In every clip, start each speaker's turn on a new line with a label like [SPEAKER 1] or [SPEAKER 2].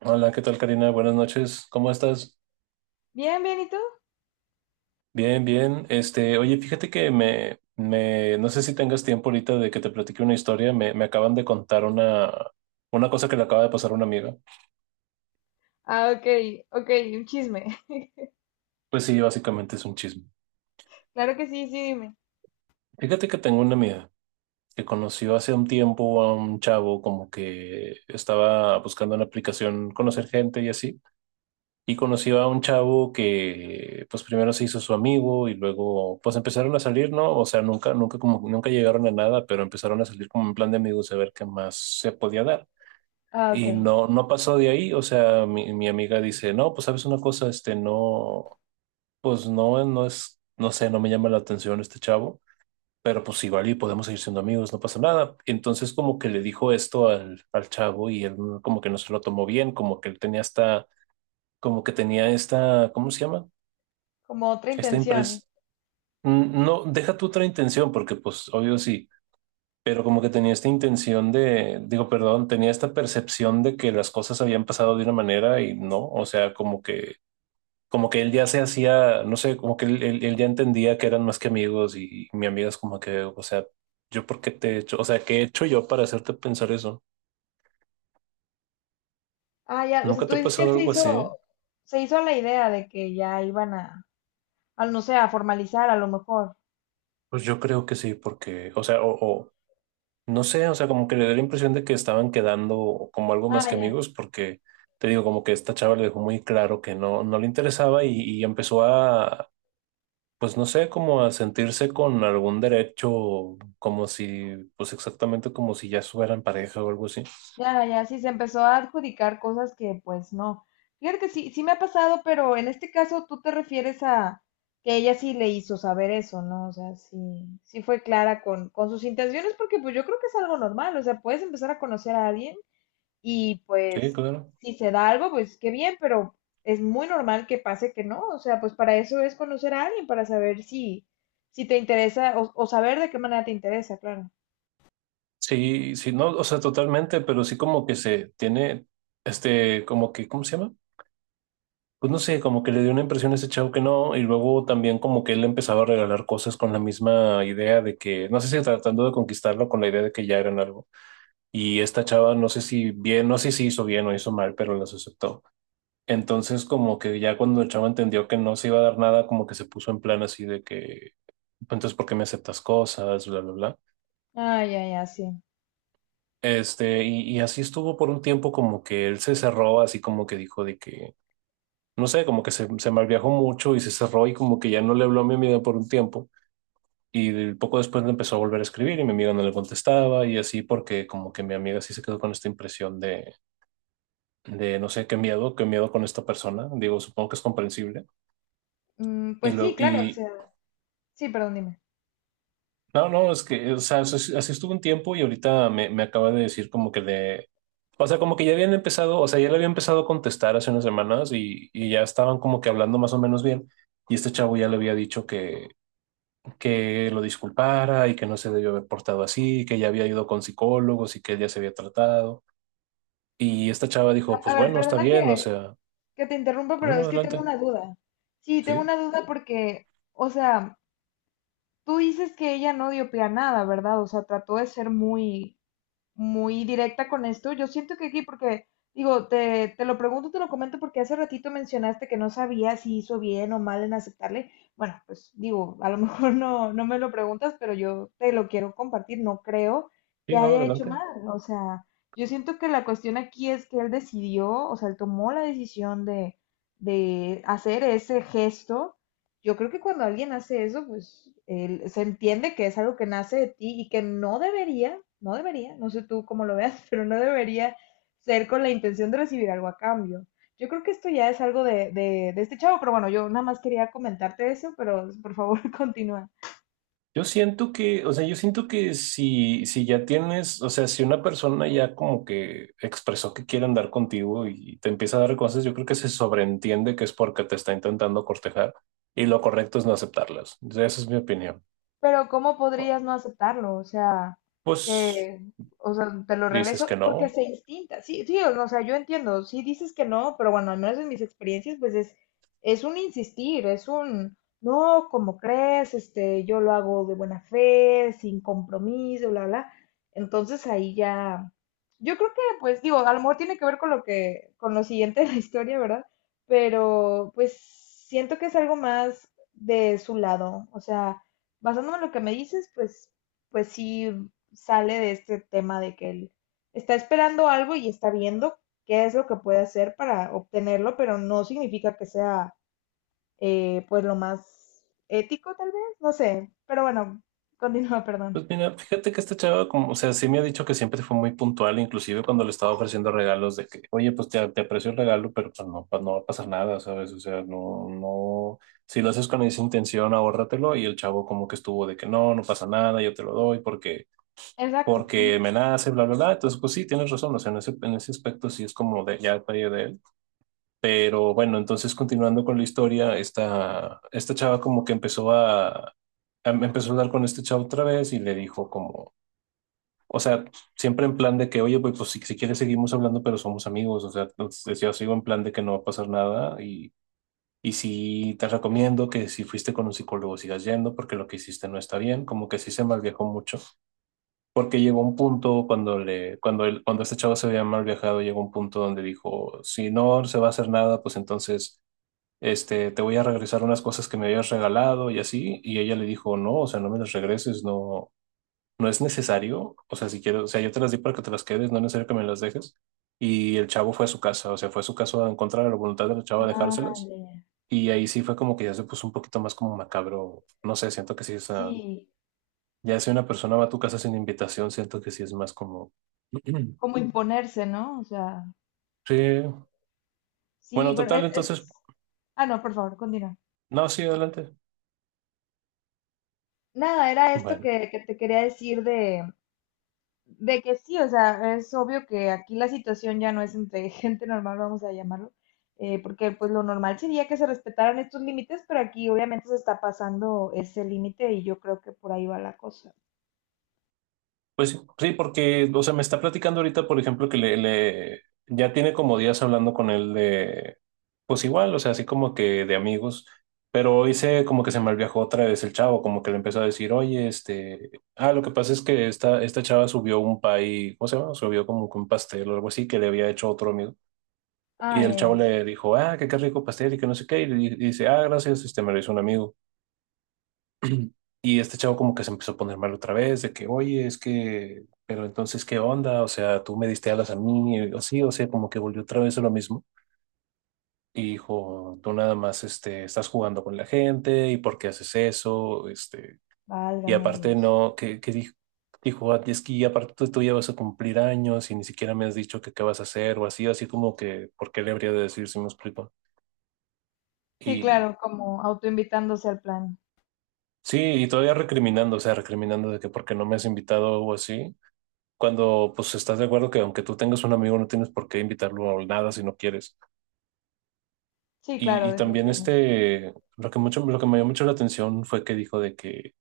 [SPEAKER 1] Hola, ¿qué tal, Karina? Buenas noches. ¿Cómo estás?
[SPEAKER 2] Bien, bien, ¿y tú?
[SPEAKER 1] Bien, bien. Oye, fíjate que no sé si tengas tiempo ahorita de que te platique una historia. Me acaban de contar una cosa que le acaba de pasar a una amiga.
[SPEAKER 2] Ah, ok, ok, un chisme.
[SPEAKER 1] Pues sí, básicamente es un chisme.
[SPEAKER 2] Claro que sí, sí, dime.
[SPEAKER 1] Fíjate que tengo una amiga que conoció hace un tiempo a un chavo como que estaba buscando una aplicación, conocer gente y así. Y conoció a un chavo que pues primero se hizo su amigo y luego pues empezaron a salir, ¿no? O sea, nunca como nunca llegaron a nada, pero empezaron a salir como en plan de amigos a ver qué más se podía dar.
[SPEAKER 2] Ah, ok,
[SPEAKER 1] Y no, no pasó de ahí, o sea, mi amiga dice, no, pues sabes una cosa, no, pues no, no es, no sé, no me llama la atención este chavo, pero pues igual y podemos seguir siendo amigos, no pasa nada. Entonces como que le dijo esto al chavo y él como que no se lo tomó bien, como que él tenía esta, como que tenía esta, ¿cómo se llama?
[SPEAKER 2] como otra
[SPEAKER 1] Esta
[SPEAKER 2] intención.
[SPEAKER 1] empresa no, deja tu otra intención, porque pues obvio sí, pero como que tenía esta intención de, digo, perdón, tenía esta percepción de que las cosas habían pasado de una manera y no, o sea, como que él ya se hacía, no sé, como que él ya entendía que eran más que amigos y, mi amiga es como que, o sea, yo por qué te he hecho, o sea, ¿qué he hecho yo para hacerte pensar eso?
[SPEAKER 2] Ah, ya, o sea,
[SPEAKER 1] ¿Nunca
[SPEAKER 2] tú
[SPEAKER 1] te ha
[SPEAKER 2] dices que
[SPEAKER 1] pasado
[SPEAKER 2] él
[SPEAKER 1] algo así?
[SPEAKER 2] se hizo la idea de que ya iban a, al no sé, a formalizar a lo mejor.
[SPEAKER 1] Pues yo creo que sí, porque, o sea, o no sé, o sea, como que le da la impresión de que estaban quedando como algo más
[SPEAKER 2] Ah,
[SPEAKER 1] que
[SPEAKER 2] ya,
[SPEAKER 1] amigos, porque te digo, como que esta chava le dejó muy claro que no, no le interesaba y empezó a, pues no sé, como a sentirse con algún derecho, como si, pues exactamente como si ya fueran pareja o algo así.
[SPEAKER 2] ya, ya, sí, se empezó a adjudicar cosas que pues no. Fíjate que sí, sí me ha pasado, pero en este caso tú te refieres a que ella sí le hizo saber eso, ¿no? O sea, sí, sí fue clara con sus intenciones, porque pues yo creo que es algo normal, o sea, puedes empezar a conocer a alguien. Y
[SPEAKER 1] Sí,
[SPEAKER 2] pues,
[SPEAKER 1] claro.
[SPEAKER 2] si se da algo, pues qué bien, pero es muy normal que pase que no. O sea, pues para eso es conocer a alguien, para saber si, si te interesa o saber de qué manera te interesa, claro.
[SPEAKER 1] Sí, sí, no, o sea, totalmente, pero sí como que se tiene, como que, ¿cómo se llama? Pues no sé, como que le dio una impresión a ese chavo que no, y luego también como que él le empezaba a regalar cosas con la misma idea de que, no sé si tratando de conquistarlo con la idea de que ya eran algo. Y esta chava, no sé si bien, no sé si hizo bien o hizo mal, pero las aceptó. Entonces como que ya cuando el chavo entendió que no se iba a dar nada, como que se puso en plan así de que, "Pues, entonces, ¿por qué me aceptas cosas? Bla, bla, bla."
[SPEAKER 2] Ah, ya, ya, sí.
[SPEAKER 1] Y así estuvo por un tiempo como que él se cerró, así como que dijo de que no sé, como que se malviajó mucho y se cerró y como que ya no le habló a mi amiga por un tiempo. Y poco después le empezó a volver a escribir y mi amiga no le contestaba y así porque como que mi amiga sí se quedó con esta impresión de no sé, qué miedo con esta persona. Digo, supongo que es comprensible.
[SPEAKER 2] Mm,
[SPEAKER 1] Y
[SPEAKER 2] pues sí,
[SPEAKER 1] luego,
[SPEAKER 2] claro, o
[SPEAKER 1] y
[SPEAKER 2] sea, sí, perdón, dime.
[SPEAKER 1] no, no, es que, o sea, así, así estuvo un tiempo y ahorita me acaba de decir como que le... O sea, como que ya habían empezado, o sea, ya le había empezado a contestar hace unas semanas y ya estaban como que hablando más o menos bien. Y este chavo ya le había dicho que lo disculpara y que no se debió haber portado así, que ya había ido con psicólogos y que ya se había tratado. Y esta chava dijo,
[SPEAKER 2] A
[SPEAKER 1] pues
[SPEAKER 2] ver,
[SPEAKER 1] bueno, está
[SPEAKER 2] perdona
[SPEAKER 1] bien, o sea,
[SPEAKER 2] que te interrumpa,
[SPEAKER 1] no,
[SPEAKER 2] pero
[SPEAKER 1] no,
[SPEAKER 2] es que tengo
[SPEAKER 1] adelante,
[SPEAKER 2] una duda. Sí, tengo
[SPEAKER 1] sí,
[SPEAKER 2] una duda porque, o sea, tú dices que ella no dio pie a nada, ¿verdad? O sea, trató de ser muy, muy directa con esto. Yo siento que aquí, porque digo, te lo pregunto, te lo comento, porque hace ratito mencionaste que no sabía si hizo bien o mal en aceptarle. Bueno, pues digo, a lo mejor no, no me lo preguntas, pero yo te lo quiero compartir. No creo que
[SPEAKER 1] sí, no,
[SPEAKER 2] haya hecho
[SPEAKER 1] adelante.
[SPEAKER 2] mal. O sea, yo siento que la cuestión aquí es que él decidió, o sea, él tomó la decisión de hacer ese gesto. Yo creo que cuando alguien hace eso, pues se entiende que es algo que nace de ti y que no debería, no debería, no sé tú cómo lo veas, pero no debería ser con la intención de recibir algo a cambio. Yo creo que esto ya es algo de este chavo, pero bueno, yo nada más quería comentarte eso, pero por favor continúa.
[SPEAKER 1] Yo siento que, o sea, yo siento que si, si ya tienes, o sea, si una persona ya como que expresó que quiere andar contigo y te empieza a dar cosas, yo creo que se sobreentiende que es porque te está intentando cortejar y lo correcto es no aceptarlas. O sea, esa es mi opinión.
[SPEAKER 2] Pero ¿cómo podrías no aceptarlo? O sea,
[SPEAKER 1] Pues
[SPEAKER 2] que, o sea, te lo
[SPEAKER 1] dices
[SPEAKER 2] regreso
[SPEAKER 1] que
[SPEAKER 2] porque
[SPEAKER 1] no.
[SPEAKER 2] se instinta. Sí, sí, o sea, yo entiendo. Sí dices que no, pero bueno, al menos en mis experiencias, pues es un insistir, es un, no, como crees? Este, yo lo hago de buena fe, sin compromiso, bla, bla. Entonces ahí ya, yo creo que, pues digo, a lo mejor tiene que ver con lo que, con lo siguiente de la historia, ¿verdad? Pero pues siento que es algo más de su lado. O sea, basándome en lo que me dices, pues, pues sí sale de este tema de que él está esperando algo y está viendo qué es lo que puede hacer para obtenerlo, pero no significa que sea pues lo más ético tal vez, no sé, pero bueno, continúa, perdón.
[SPEAKER 1] Pues mira, fíjate que esta chava, como, o sea, sí me ha dicho que siempre fue muy puntual, inclusive cuando le estaba ofreciendo regalos de que, oye, pues te aprecio el regalo, pero pues no va a pasar nada, ¿sabes? O sea, no, no, si lo haces con esa intención, ahórratelo, y el chavo como que estuvo de que no, no pasa nada, yo te lo doy porque,
[SPEAKER 2] Exacto.
[SPEAKER 1] porque
[SPEAKER 2] Ujú.
[SPEAKER 1] me nace, bla, bla, bla. Entonces, pues sí, tienes razón, o sea, en ese aspecto sí es como de, ya fallo de él. Pero bueno, entonces continuando con la historia, esta chava como que empezó a, empezó a hablar con este chavo otra vez y le dijo como, o sea, siempre en plan de que, oye, pues, pues, si quieres seguimos hablando, pero somos amigos. O sea, entonces yo sigo en plan de que no va a pasar nada y sí te recomiendo que si fuiste con un psicólogo sigas yendo porque lo que hiciste no está bien. Como que sí se malviajó mucho porque llegó un punto cuando le, cuando él, cuando este chavo se había mal viajado, llegó un punto donde dijo, si no se va a hacer nada, pues entonces... te voy a regresar unas cosas que me habías regalado y así, y ella le dijo, no, o sea, no me las regreses, no, no es necesario, o sea, si quiero, o sea, yo te las di para que te las quedes, no es necesario que me las dejes. Y el chavo fue a su casa, o sea, fue a su casa en contra de la voluntad del chavo a
[SPEAKER 2] Ah,
[SPEAKER 1] dejárselas.
[SPEAKER 2] ya, ya.
[SPEAKER 1] Y ahí sí fue como que ya se puso un poquito más como macabro, no sé, siento que sí, o sea,
[SPEAKER 2] Sí,
[SPEAKER 1] ya si una persona va a tu casa sin invitación, siento que sí es más como...
[SPEAKER 2] como imponerse, ¿no? O sea,
[SPEAKER 1] Sí,
[SPEAKER 2] sí,
[SPEAKER 1] bueno,
[SPEAKER 2] bueno,
[SPEAKER 1] total,
[SPEAKER 2] es,
[SPEAKER 1] entonces,
[SPEAKER 2] Ah, no, por favor, continúa.
[SPEAKER 1] no, sí, adelante.
[SPEAKER 2] Nada, era esto
[SPEAKER 1] Bueno.
[SPEAKER 2] que te quería decir de que sí, o sea, es obvio que aquí la situación ya no es entre gente normal, vamos a llamarlo, porque pues lo normal sería que se respetaran estos límites, pero aquí obviamente se está pasando ese límite y yo creo que por ahí va la cosa.
[SPEAKER 1] Pues sí, sí, porque, o sea, me está platicando ahorita, por ejemplo, que ya tiene como días hablando con él de, pues igual, o sea, así como que de amigos, pero hoy se como que se malviajó otra vez el chavo, como que le empezó a decir, oye, ah, lo que pasa es que esta chava subió un pay, ¿cómo se llama? Subió como que un pastel o algo así que le había hecho otro amigo.
[SPEAKER 2] Ah,
[SPEAKER 1] Y el
[SPEAKER 2] ya,
[SPEAKER 1] chavo
[SPEAKER 2] ya, sí,
[SPEAKER 1] le dijo, ah, que qué rico pastel y que no sé qué, dice, ah, gracias, me lo hizo un amigo. Y este chavo como que se empezó a poner mal otra vez, de que, oye, es que, pero entonces, ¿qué onda? O sea, tú me diste alas a mí, o sí, o sea, como que volvió otra vez a lo mismo. Y dijo, tú nada más, estás jugando con la gente, ¿y por qué haces eso? Y
[SPEAKER 2] válgame
[SPEAKER 1] aparte
[SPEAKER 2] Dios.
[SPEAKER 1] no, que dijo, dijo, "Ah, es que aparte tú ya vas a cumplir años y ni siquiera me has dicho que qué vas a hacer," o así, así como que, ¿por qué le habría de decir si me explico?
[SPEAKER 2] Sí,
[SPEAKER 1] Y
[SPEAKER 2] claro, como autoinvitándose al plan.
[SPEAKER 1] sí, y todavía recriminando, o sea, recriminando de que por qué no me has invitado o así, cuando pues estás de acuerdo que aunque tú tengas un amigo no tienes por qué invitarlo a nada si no quieres.
[SPEAKER 2] Sí,
[SPEAKER 1] Y,
[SPEAKER 2] claro,
[SPEAKER 1] y también
[SPEAKER 2] definitivamente.
[SPEAKER 1] lo que me llamó mucho la atención fue que dijo de que,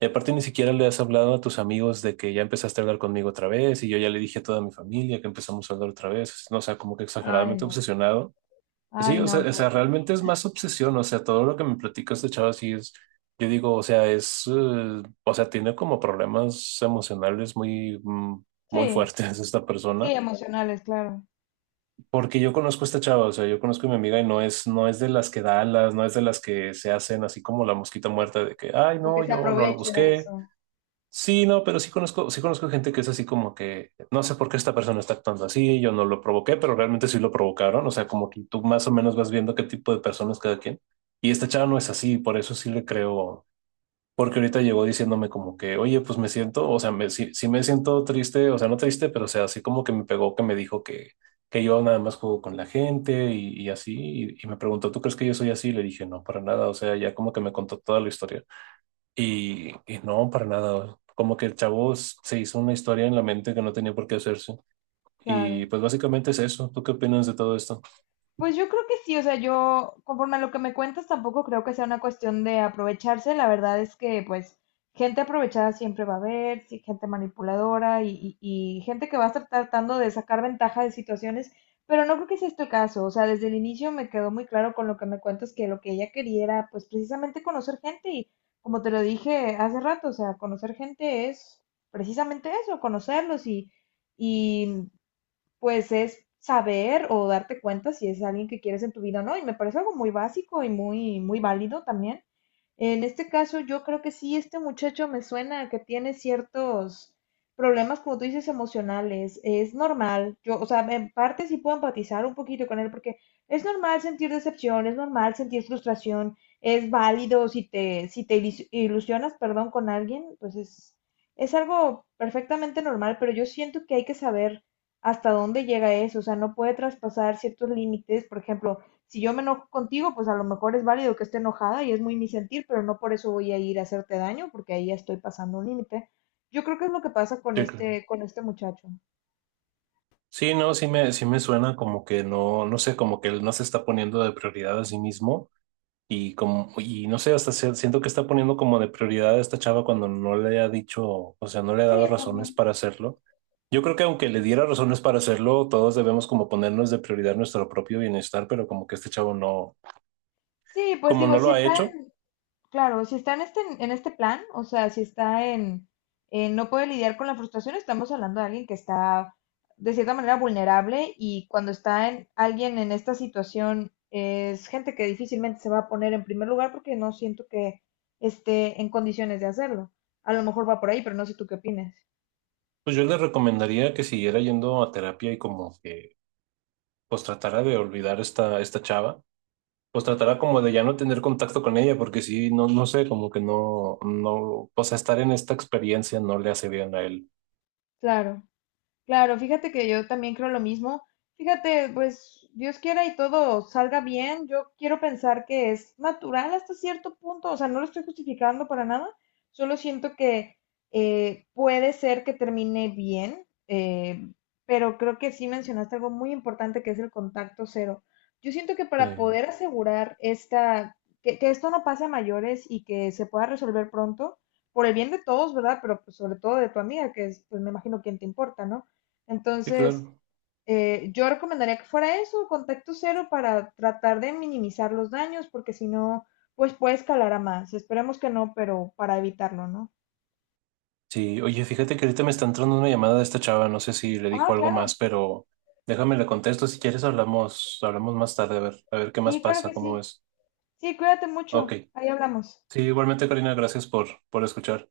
[SPEAKER 1] y aparte ni siquiera le has hablado a tus amigos de que ya empezaste a hablar conmigo otra vez y yo ya le dije a toda mi familia que empezamos a hablar otra vez, no, o sea, como que
[SPEAKER 2] Ay,
[SPEAKER 1] exageradamente
[SPEAKER 2] no.
[SPEAKER 1] obsesionado. Sí,
[SPEAKER 2] Ay,
[SPEAKER 1] o sea,
[SPEAKER 2] no, qué horror.
[SPEAKER 1] realmente es más obsesión, o sea, todo lo que me platicas este chavo sí es, yo digo, o sea, es, o sea, tiene como problemas emocionales muy, muy
[SPEAKER 2] Sí,
[SPEAKER 1] fuertes esta
[SPEAKER 2] sí,
[SPEAKER 1] persona.
[SPEAKER 2] emocionales, claro.
[SPEAKER 1] Porque yo conozco a esta chava, o sea, yo conozco a mi amiga y no es, no es de las que da alas, no es de las que se hacen así como la mosquita muerta de que, ay, no,
[SPEAKER 2] Porque se
[SPEAKER 1] yo no lo
[SPEAKER 2] aproveche de
[SPEAKER 1] busqué.
[SPEAKER 2] eso.
[SPEAKER 1] Sí, no, pero sí conozco gente que es así como que, no sé por qué esta persona está actuando así, yo no lo provoqué, pero realmente sí lo provocaron, o sea, como que tú más o menos vas viendo qué tipo de personas cada quien. Y esta chava no es así, por eso sí le creo, porque ahorita llegó diciéndome como que, oye, pues me siento, o sea, sí, sí me siento triste, o sea, no triste, pero o sea, así como que me pegó, que me dijo que yo nada más juego con la gente y así, y me preguntó, ¿tú crees que yo soy así? Y le dije, no, para nada, o sea, ya como que me contó toda la historia. Y no, para nada, como que el chavo se hizo una historia en la mente que no tenía por qué hacerse. Y
[SPEAKER 2] Claro.
[SPEAKER 1] pues básicamente es eso, ¿tú qué opinas de todo esto?
[SPEAKER 2] Pues yo creo que sí, o sea, yo conforme a lo que me cuentas tampoco creo que sea una cuestión de aprovecharse, la verdad es que pues gente aprovechada siempre va a haber, sí, gente manipuladora y gente que va a estar tratando de sacar ventaja de situaciones, pero no creo que sea este el caso, o sea, desde el inicio me quedó muy claro con lo que me cuentas que lo que ella quería era pues precisamente conocer gente y como te lo dije hace rato, o sea, conocer gente es precisamente eso, conocerlos y... Y pues es saber o darte cuenta si es alguien que quieres en tu vida o no. Y me parece algo muy básico y muy, muy válido también. En este caso, yo creo que sí, este muchacho me suena a que tiene ciertos problemas, como tú dices, emocionales. Es normal. Yo, o sea, en parte sí puedo empatizar un poquito con él porque es normal sentir decepción, es normal sentir frustración, es válido si te, si te ilusionas, perdón, con alguien, pues es algo perfectamente normal, pero yo siento que hay que saber hasta dónde llega eso, o sea, no puede traspasar ciertos límites, por ejemplo, si yo me enojo contigo, pues a lo mejor es válido que esté enojada y es muy mi sentir, pero no por eso voy a ir a hacerte daño, porque ahí ya estoy pasando un límite. Yo creo que es lo que pasa
[SPEAKER 1] Sí, claro.
[SPEAKER 2] con este muchacho.
[SPEAKER 1] Sí, no, sí me suena como que no, no sé, como que él no se está poniendo de prioridad a sí mismo. Y no sé, hasta siento que está poniendo como de prioridad a esta chava cuando no le ha dicho, o sea, no le ha dado
[SPEAKER 2] Sí,
[SPEAKER 1] razones
[SPEAKER 2] también.
[SPEAKER 1] para hacerlo. Yo creo que aunque le diera razones para hacerlo, todos debemos como ponernos de prioridad nuestro propio bienestar, pero como que este chavo no,
[SPEAKER 2] Sí, pues
[SPEAKER 1] como no
[SPEAKER 2] digo,
[SPEAKER 1] lo
[SPEAKER 2] si
[SPEAKER 1] ha
[SPEAKER 2] está...
[SPEAKER 1] hecho,
[SPEAKER 2] Claro, si está en este plan, o sea, si está en no puede lidiar con la frustración, estamos hablando de alguien que está de cierta manera vulnerable y cuando está en alguien en esta situación es gente que difícilmente se va a poner en primer lugar porque no siento que esté en condiciones de hacerlo. A lo mejor va por ahí, pero no sé tú qué opinas.
[SPEAKER 1] pues yo le recomendaría que siguiera yendo a terapia y como que pues tratara de olvidar esta chava, pues tratara como de ya no tener contacto con ella, porque sí, no, no sé, como que no, no, o sea, estar en esta experiencia no le hace bien a él.
[SPEAKER 2] Claro. Claro, fíjate que yo también creo lo mismo. Fíjate, pues Dios quiera y todo salga bien. Yo quiero pensar que es natural hasta cierto punto, o sea, no lo estoy justificando para nada. Solo siento que puede ser que termine bien, pero creo que sí mencionaste algo muy importante que es el contacto cero. Yo siento que
[SPEAKER 1] Sí,
[SPEAKER 2] para poder asegurar esta, que esto no pase a mayores y que se pueda resolver pronto, por el bien de todos, ¿verdad? Pero pues, sobre todo de tu amiga, que es, pues me imagino, quien te importa, ¿no?
[SPEAKER 1] sí,
[SPEAKER 2] Entonces,
[SPEAKER 1] claro.
[SPEAKER 2] yo recomendaría que fuera eso, contacto cero para tratar de minimizar los daños, porque si no, pues puede escalar a más. Esperemos que no, pero para evitarlo, ¿no?
[SPEAKER 1] Sí, oye, fíjate que ahorita me está entrando una llamada de esta chava, no sé si le dijo
[SPEAKER 2] Ah,
[SPEAKER 1] algo más,
[SPEAKER 2] claro.
[SPEAKER 1] pero déjame le contesto, si quieres hablamos, hablamos más tarde, a ver qué más
[SPEAKER 2] Sí, claro
[SPEAKER 1] pasa,
[SPEAKER 2] que
[SPEAKER 1] cómo
[SPEAKER 2] sí.
[SPEAKER 1] es.
[SPEAKER 2] Sí, cuídate
[SPEAKER 1] Ok,
[SPEAKER 2] mucho. Ahí hablamos.
[SPEAKER 1] sí, igualmente Karina, gracias por escuchar.